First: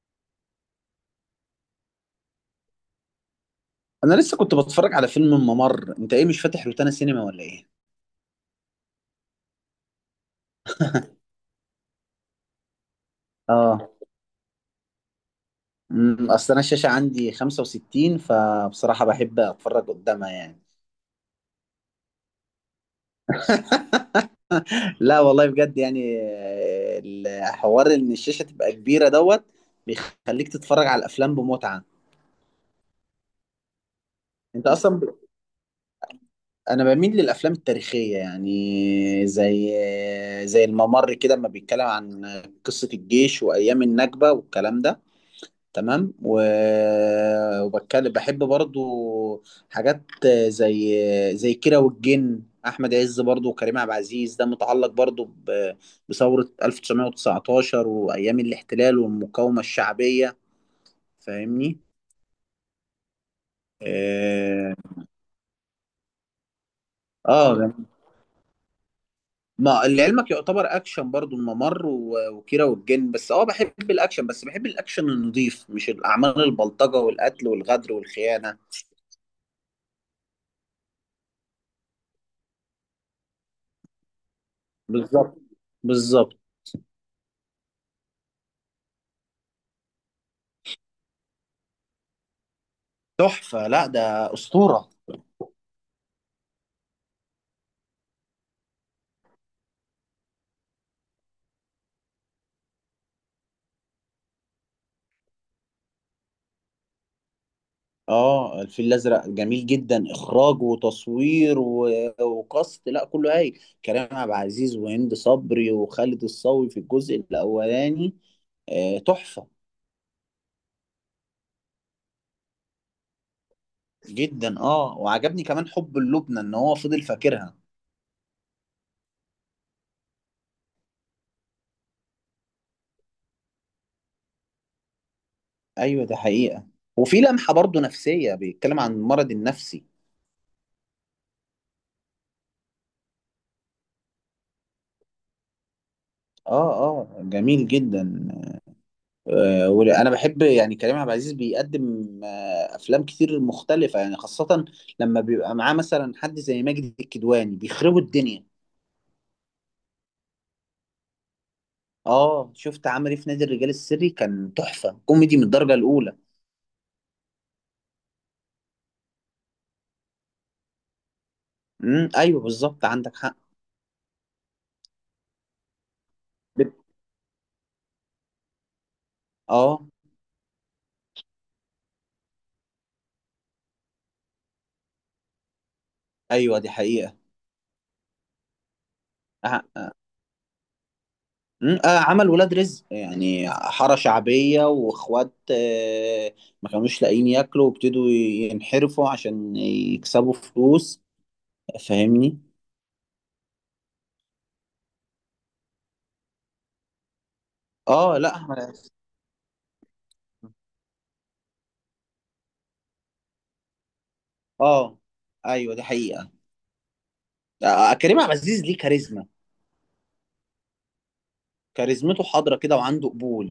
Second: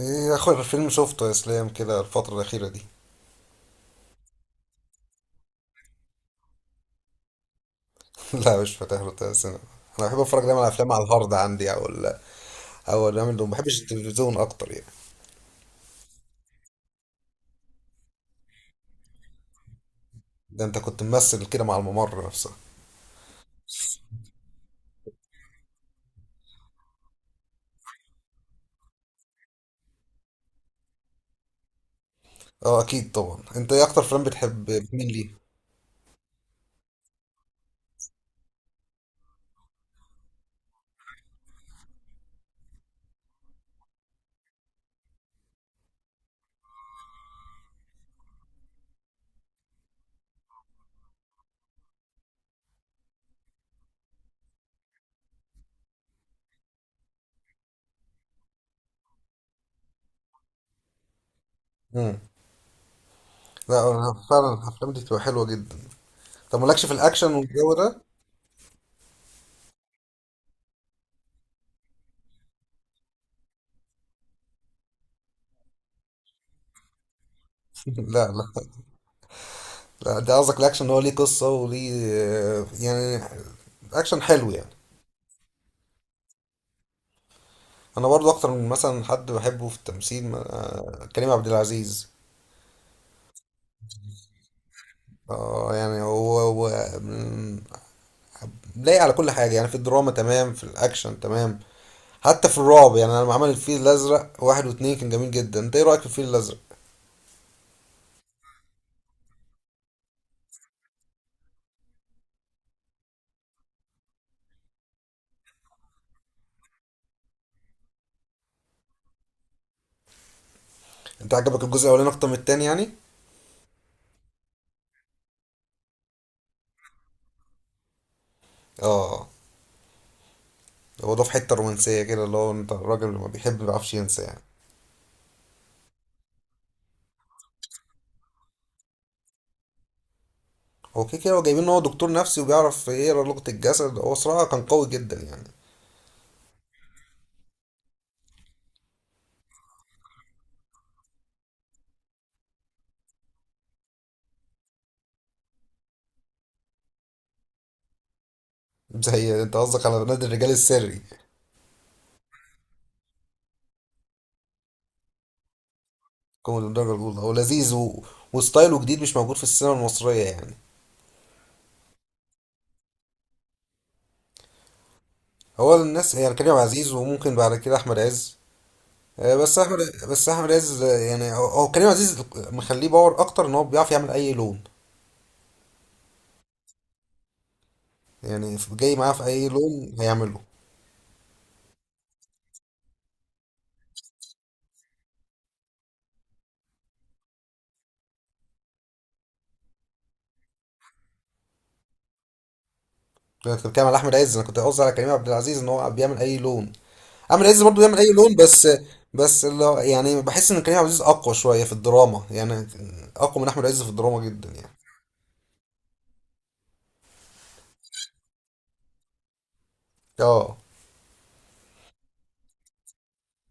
ايه اخر فيلم شفته يا اسلام كده الفترة الأخيرة دي انا لسه كنت بتفرج على فيلم الممر. انت ايه، مش فاتح روتانا سينما ولا ايه؟ لا مش فاتح له تلات سينما. انا بحب اتفرج دايما على افلام على الهارد عندي او او الأيام اللي ما بحبش اه، التلفزيون اكتر يعني. اصل انا الشاشه عندي 65، فبصراحه بحب اتفرج قدامها يعني. ده انت كنت ممثل كده مع الممر نفسها. لا والله بجد يعني، الحوار ان الشاشه تبقى كبيره دوت بيخليك تتفرج على الافلام بمتعه. اه اكيد طبعا، انت ايه اكتر فيلم انت بتحب، اصلا ب... مين ليه؟ انا بميل للافلام التاريخيه، يعني زي الممر كده لما بيتكلم عن قصه الجيش وايام النكبه والكلام ده. تمام، وبتكلم بحب برضو حاجات زي زي كيرة والجن، احمد عز برضو وكريم عبد العزيز، ده متعلق برضو بثورة 1919 وايام الاحتلال والمقاومة الشعبية. فاهمني؟ امم لا أنا فعلا اه. الافلام دي بتبقى حلوة جدا. طب مالكش في الاكشن آه، والجو ده؟ ما لعلمك يعتبر اكشن برضو الممر وكيرة والجن، بس اه بحب الاكشن، بس بحب الاكشن النظيف، مش الاعمال البلطجة والقتل والغدر لا، والخيانة. لا، لا ده قصدك الاكشن هو ليه قصة وليه يعني اكشن حلو يعني. بالظبط. بالظبط. انا برضو اكتر من مثلا حد بحبه في التمثيل كريم عبد العزيز. تحفة، لا ده أسطورة. اه يعني هو، مم، لايق على كل حاجة يعني، في الدراما تمام، في الأكشن تمام، حتى في الرعب يعني. أنا لما عمل الفيل الأزرق واحد واتنين كان جميل جدا، أنت إيه رأيك في الفيل الأزرق؟ اه الفيل الأزرق جميل جدا، إخراج وتصوير وكاست، لا كله هايل. كريم عبد العزيز وهند صبري وخالد الصاوي في الجزء الأولاني، آه تحفة. أنت عجبك الجزء الأولاني أكتر من التاني يعني؟ جدا، اه، وعجبني كمان حب اللبنة إن هو فضل فاكرها. اه. هو ده في حتة رومانسية كده اللي هو أنت الراجل اللي ما بيحب ما بيعرفش ينسى يعني. أيوة، ده حقيقة. وفي لمحة برضو نفسية، بيتكلم عن المرض النفسي. هو كده كده هو جايبين إن هو دكتور نفسي وبيعرف يقرا لغة الجسد، هو صراحة كان قوي جدا يعني. اه اه جميل جدا. وانا بحب يعني كريم عبد العزيز بيقدم افلام كتير مختلفه، يعني خاصه لما بيبقى معاه مثلا حد زي ماجد الكدواني، بيخربوا الدنيا. زي أنت قصدك على نادي الرجال السري. اه شفت عمل ايه في نادي الرجال السري، كان تحفه، كوميدي من الدرجه الاولى. كوميدي الدرجة الأولى، هو لذيذ وستايله جديد مش موجود في السينما المصرية يعني. ايوه، بالظبط، عندك حق. هو الناس يعني كريم بت- عزيز وممكن بعد كده احمد عز. آه. اه. بس احمد عز، يعني هو كريم عزيز مخليه باور اكتر ان هو بيعرف يعمل اي لون. ايوه دي حقيقه. يعني جاي معاه في اي آه. لون هيعمله. عمل ولاد رزق، يعني حاره شعبيه واخوات، ما كانوش لاقيين ياكلوا وابتدوا ينحرفوا عشان يكسبوا فلوس. فاهمني؟ انا كنت بتكلم على احمد عز، انا كنت قصدي على كريم عبد العزيز ان هو بيعمل اي لون. احمد عز برضه بيعمل اي اه، لا. لون، بس يعني بحس ان كريم عبد العزيز اقوى شويه في الدراما يعني، اقوى من احمد عز في الدراما جدا يعني. اه ايوه دي حقيقه. كريم عبد العزيز ليه كاريزما. اه. كاريزمته حاضره كده وعنده قبول.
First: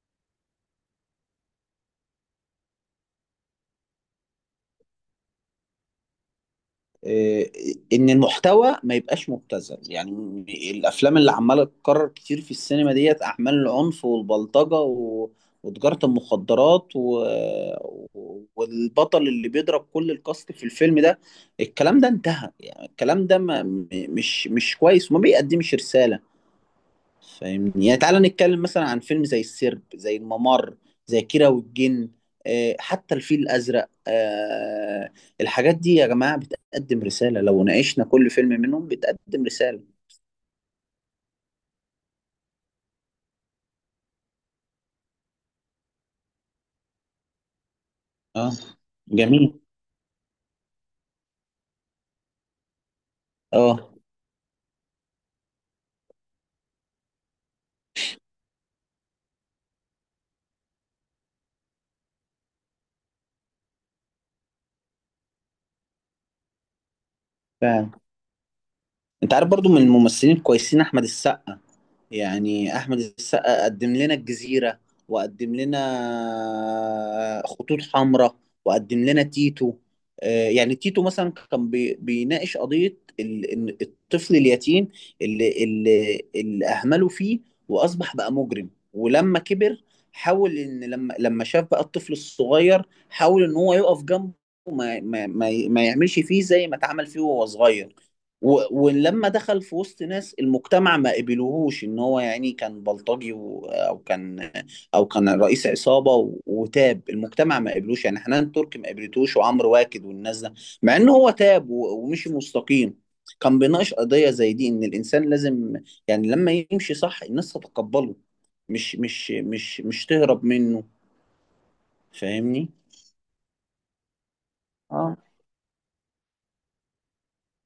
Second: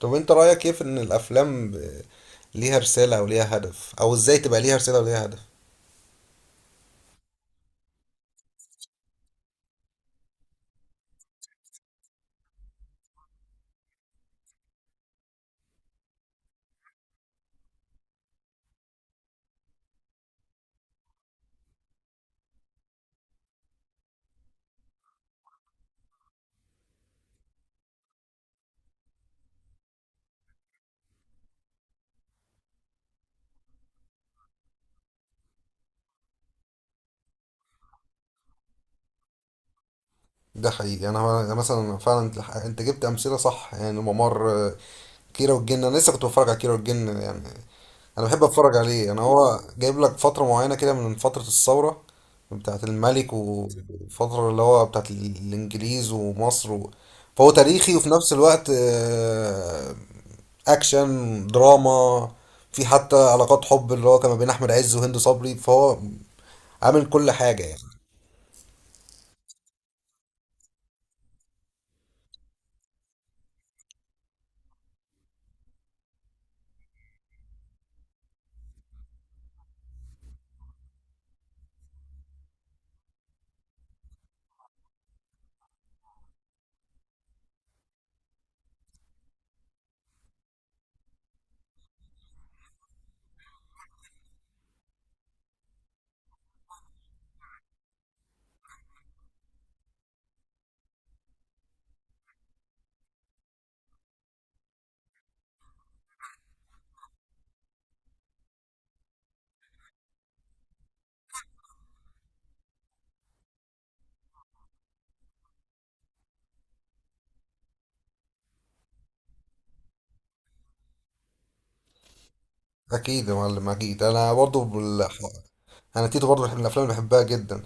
طب انت رايك ايه في ان الافلام ليها رساله او ليها هدف، او ازاي تبقى ليها رساله وليها هدف؟ آه، ان المحتوى ما يبقاش مبتذل يعني، الافلام اللي عماله تتكرر كتير في السينما ديت، اعمال العنف والبلطجه وتجاره المخدرات والبطل اللي بيضرب كل الكاست في الفيلم ده، الكلام ده انتهى، يعني الكلام ده ما... م- مش مش كويس وما بيقدمش رساله. فاهمني؟ يعني تعالى نتكلم مثلا عن فيلم زي السرب، زي الممر، زي كيرة والجن، حتى الفيل الأزرق. الحاجات دي يا جماعة بتقدم رسالة، لو ناقشنا كل فيلم منهم بتقدم رسالة. ده حقيقي. انا مثلا فعلا انت جبت امثله صح يعني ممر، كيرة والجن، انا لسه كنت بتفرج على كيرة والجن يعني. انا بحب اه اتفرج عليه، انا جميل. هو جايب لك فتره معينه كده من فتره الثوره بتاعه الملك، اه وفتره اللي هو بتاعه الانجليز ومصر. فهو تاريخي، وفي نفس الوقت اكشن دراما، في حتى علاقات حب اللي هو كان ما بين احمد عز وهند صبري، فهو عامل كل حاجه يعني. فعلا، انت عارف برضو من الممثلين الكويسين احمد السقا. يعني احمد السقا قدم لنا الجزيره، وقدم لنا خطوط حمراء، وقدم لنا تيتو. يعني تيتو مثلا كان بيناقش قضيه إن الطفل اليتيم اللي اهمله فيه، واصبح بقى مجرم، ولما كبر حاول ان لما شاف بقى الطفل الصغير، حاول ان هو يقف جنبه، ما يعملش فيه زي ما اتعمل فيه وهو صغير، ولما دخل في وسط ناس المجتمع ما قبلوهوش ان هو، يعني كان بلطجي او كان رئيس عصابه وتاب، المجتمع ما قبلوش يعني، حنان تركي ما قبلتوش وعمرو واكد والناس ده، مع ان هو تاب ومشي مستقيم. كان بيناقش قضيه زي دي، ان الانسان لازم يعني لما يمشي صح الناس تتقبله، مش تهرب منه. فاهمني؟ اكيد يا معلم اكيد. اه انا تيتو برضه من الافلام اللي بحبها جدا.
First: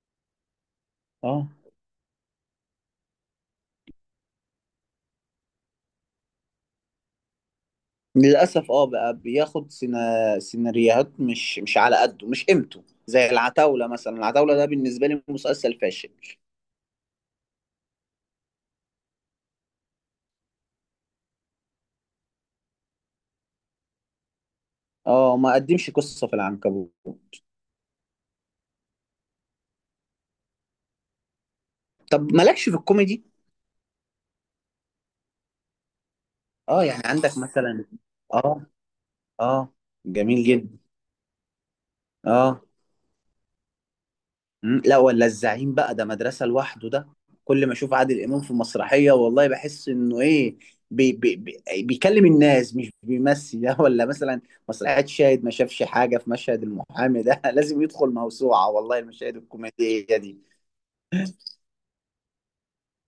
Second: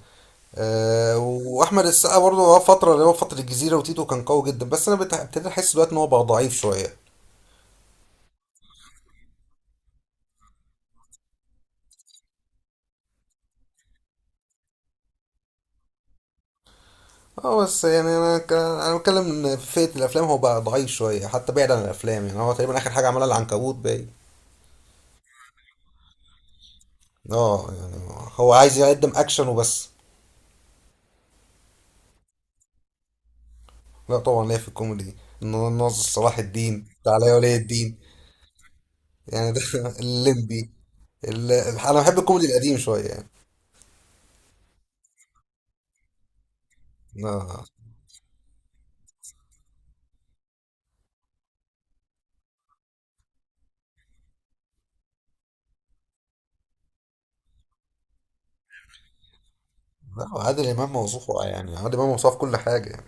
أه، اه واحمد السقا برضه هو فتره اللي هو فتره الجزيره وتيتو كان قوي جدا، بس انا ابتديت احس دلوقتي ان هو بقى ضعيف شويه. للأسف، اه بقى بياخد سيناريوهات مش على قده، مش قيمته، زي العتاولة مثلا. العتاولة ده بالنسبة لي مسلسل فاشل. اه بس يعني انا بتكلم ان في فئه الافلام هو بقى ضعيف شويه، حتى بعيد عن الافلام يعني هو تقريبا اخر حاجه عملها العنكبوت باين. اه ما قدمش قصة في العنكبوت. اه يعني هو عايز يقدم اكشن وبس. طب مالكش في الكوميدي؟ لا طبعا ليه في الكوميدي، إنه ناصر صلاح اه الدين، يعني تعالى يا عندك ولي مثلا، الدين. اه. يعني ده اه جميل الليمبي. جدا. انا بحب الكوميدي اه القديم شويه يعني. لا، ولا الزعيم بقى، ده مدرسة لوحده ده. لا. كل ما اشوف عادل امام في مسرحية، والله بحس انه ايه، بي بي بي بيكلم الناس مش بيمثل ده، ولا مثلا مسرحية شاهد ما شافش حاجة في مشهد المحامي ده لازم يدخل موسوعة، والله المشاهد الكوميدية لا دي. عادل امام موصوف، يعني عادل امام موصوف كل حاجه يعني.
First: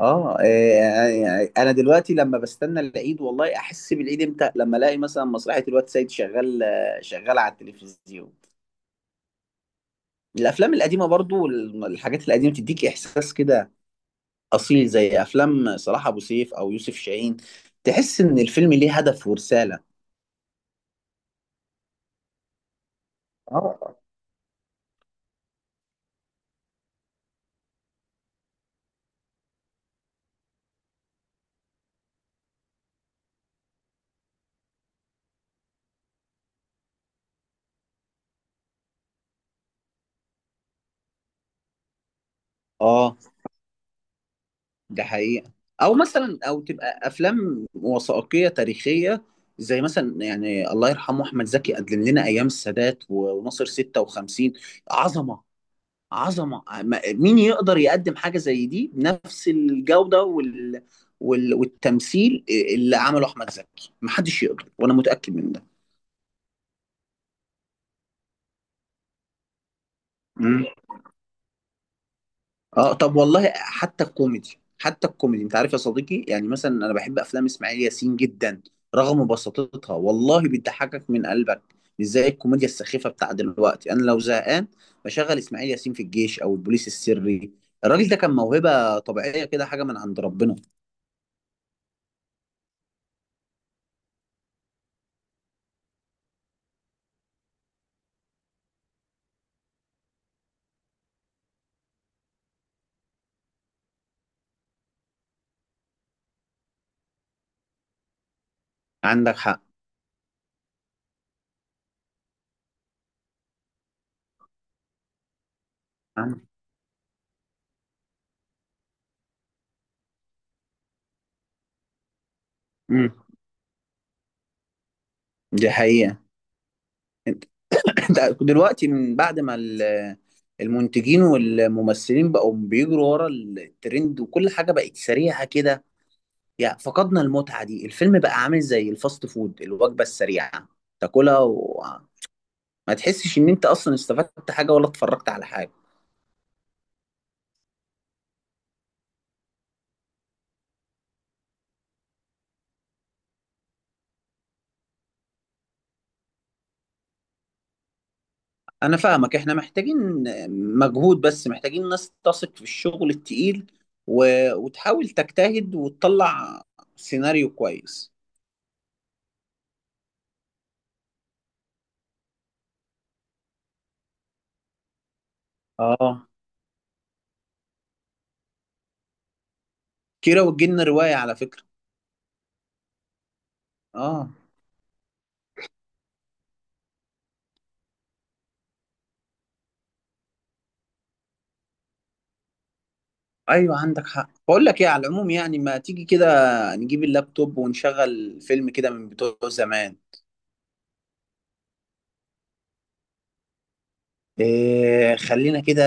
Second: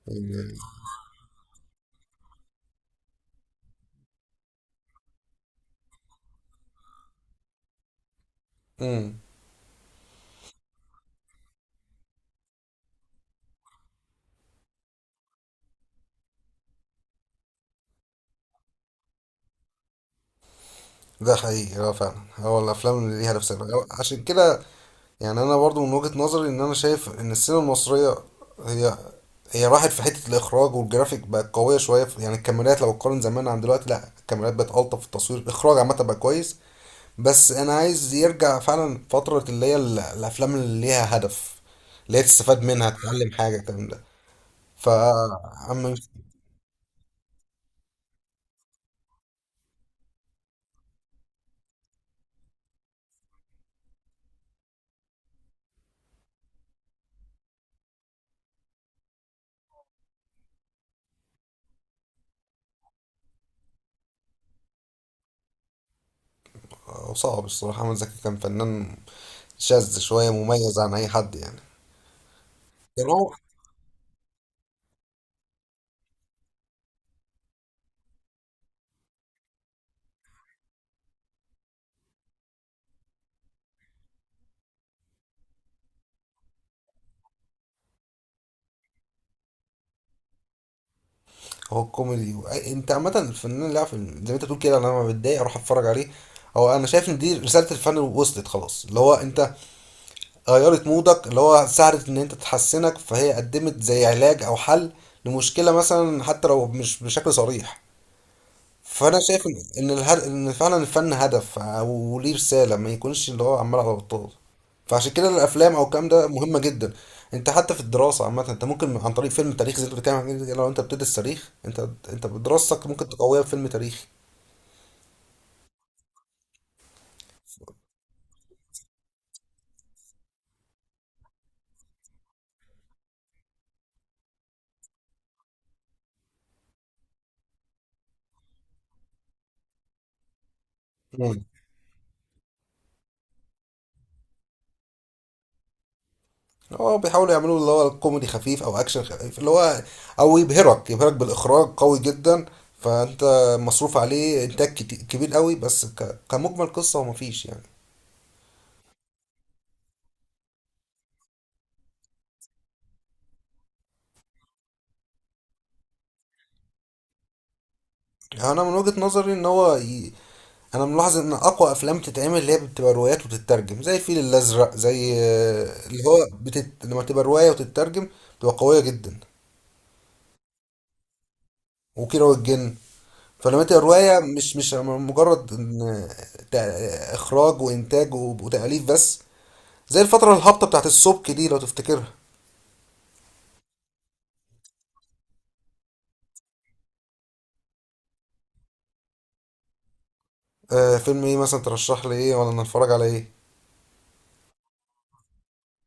اه يعني- انا دلوقتي لما بستنى العيد، والله احس بالعيد امتى، لما الاقي مثلا مسرحية الواد سيد شغال، شغال على التلفزيون. امم الافلام القديمة برضو والحاجات القديمة بتديك احساس كده، اصيل، زي افلام صلاح ابو سيف او يوسف شاهين. تحس ان الفيلم ليه هدف ورساله. ده حقيقي. اه فعلا، هو الافلام اللي ليها نفسها اه عشان كده. يعني انا برضو من وجهه نظري ان انا شايف ان السينما المصريه هي هي راحت في حته الاخراج والجرافيك، بقت قويه شويه يعني الكاميرات لو تقارن زمان عن دلوقتي، لا الكاميرات بقت الطف في التصوير، الاخراج عامه بقى كويس. بس انا عايز يرجع فعلا فتره اللي هي الافلام اللي ليها هدف، اللي هي تستفاد منها، اه تتعلم حاجه، الكلام ده. ف ده حقيقه. او مثلا او تبقى افلام وثائقيه تاريخيه، زي مثلا يعني الله يرحمه احمد زكي قدم لنا ايام السادات وناصر 56. عظمه، عظمه، مين يقدر يقدم حاجه زي دي بنفس الجوده والتمثيل. اللي عمله احمد زكي محدش يقدر، وانا متاكد من صعب الصراحة، أحمد زكي كان فنان شاذ شوية، ده. مميز عن أي حد يعني. اه كان طب هو والله حتى الكوميدي، حتى الكوميدي، انت عارف يا صديقي، يعني مثلا انا بحب افلام اسماعيل ياسين جدا، رغم بساطتها والله بتضحكك من قلبك، مش زي الكوميديا السخيفه بتاع دلوقتي. انا لو زهقان بشغل اسماعيل ياسين في الجيش او البوليس السري. الراجل ده كان موهبه طبيعيه كده، حاجه من عند ربنا. هو الكوميدي أنت عامة الفنان اللي عارف، زي ما أنت بتقول كده، أنا لما بتضايق أروح أتفرج عليه. هو أنا شايف إن دي رسالة الفن وصلت خلاص، اللي هو أنت غيرت مودك، اللي هو ساعدت إن أنت تحسنك، فهي قدمت زي علاج أو حل لمشكلة مثلا حتى لو مش بشكل صريح. فانا عندك شايف ان حق. ان ان فعلا الفن هدف او ليه رساله، ما يكونش اللي هو عمال على بطال. فعشان كده الافلام او الكلام ده مهمه جدا. انت حتى في الدراسه عامه انت ممكن عن طريق فيلم تاريخي زي اللي بتتكلم عنه كده، لو انت بتدرس تاريخ انت بدراستك ممكن امم تقويها بفيلم تاريخي. دي حقيقه. انت انت دلوقتي من بعد ما المنتجين والممثلين بقوا بيجروا ورا الترند، وكل حاجه بقت سريعه كده، يعني فقدنا المتعة دي، الفيلم بقى عامل زي الفاست فود، الوجبة السريعة، تاكلها مم. وما تحسش ان انت اصلا استفدت حاجة ولا اتفرجت على حاجة. هو بيحاولوا يعملوا اللي هو كوميدي خفيف او اكشن خفيف، اللي هو او يبهرك بالاخراج قوي جدا. فانت مصروف عليه انتاج كبير قوي، بس كمجمل قصه هو مفيش يعني. انا فاهمك، احنا محتاجين مجهود، بس محتاجين ناس تثق في الشغل التقيل و... وتحاول تجتهد وتطلع سيناريو كويس. انا من وجهه نظري ان هو انا ملاحظ ان اقوى افلام تتعمل اللي هي بتبقى روايات وتترجم، زي الفيل الازرق، زي اه لما تبقى روايه وتترجم بتبقى قويه جدا. كيرة والجن رواية على فكرة. وكيرة والجن، فلما تبقى روايه اه مش مجرد إن اخراج وانتاج وتاليف بس، زي الفتره الهابطه بتاعت السبك دي لو تفتكرها. ايوه عندك حق. بقول لك ايه، على العموم يعني، ما تيجي كده نجيب اللابتوب ونشغل فيلم كده من بتوع زمان. آه، فيلم ايه مثلا ترشح لي، ايه ولا نتفرج على ايه؟ إيه خلينا كده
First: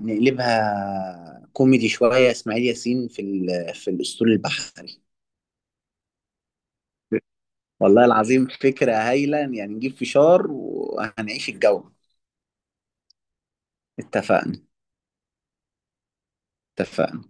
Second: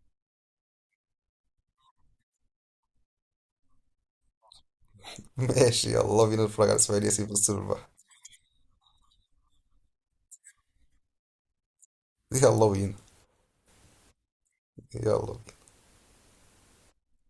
نقلبها كوميدي شوية، إسماعيل ياسين في في الأسطول البحري. ماشي، يلا بينا نتفرج على اسماعيل ياسين في الصيف البحر. والله العظيم فكرة هايلة، يعني نجيب فشار وهنعيش الجو. يلا بينا. اتفقنا. يلا. اتفقنا.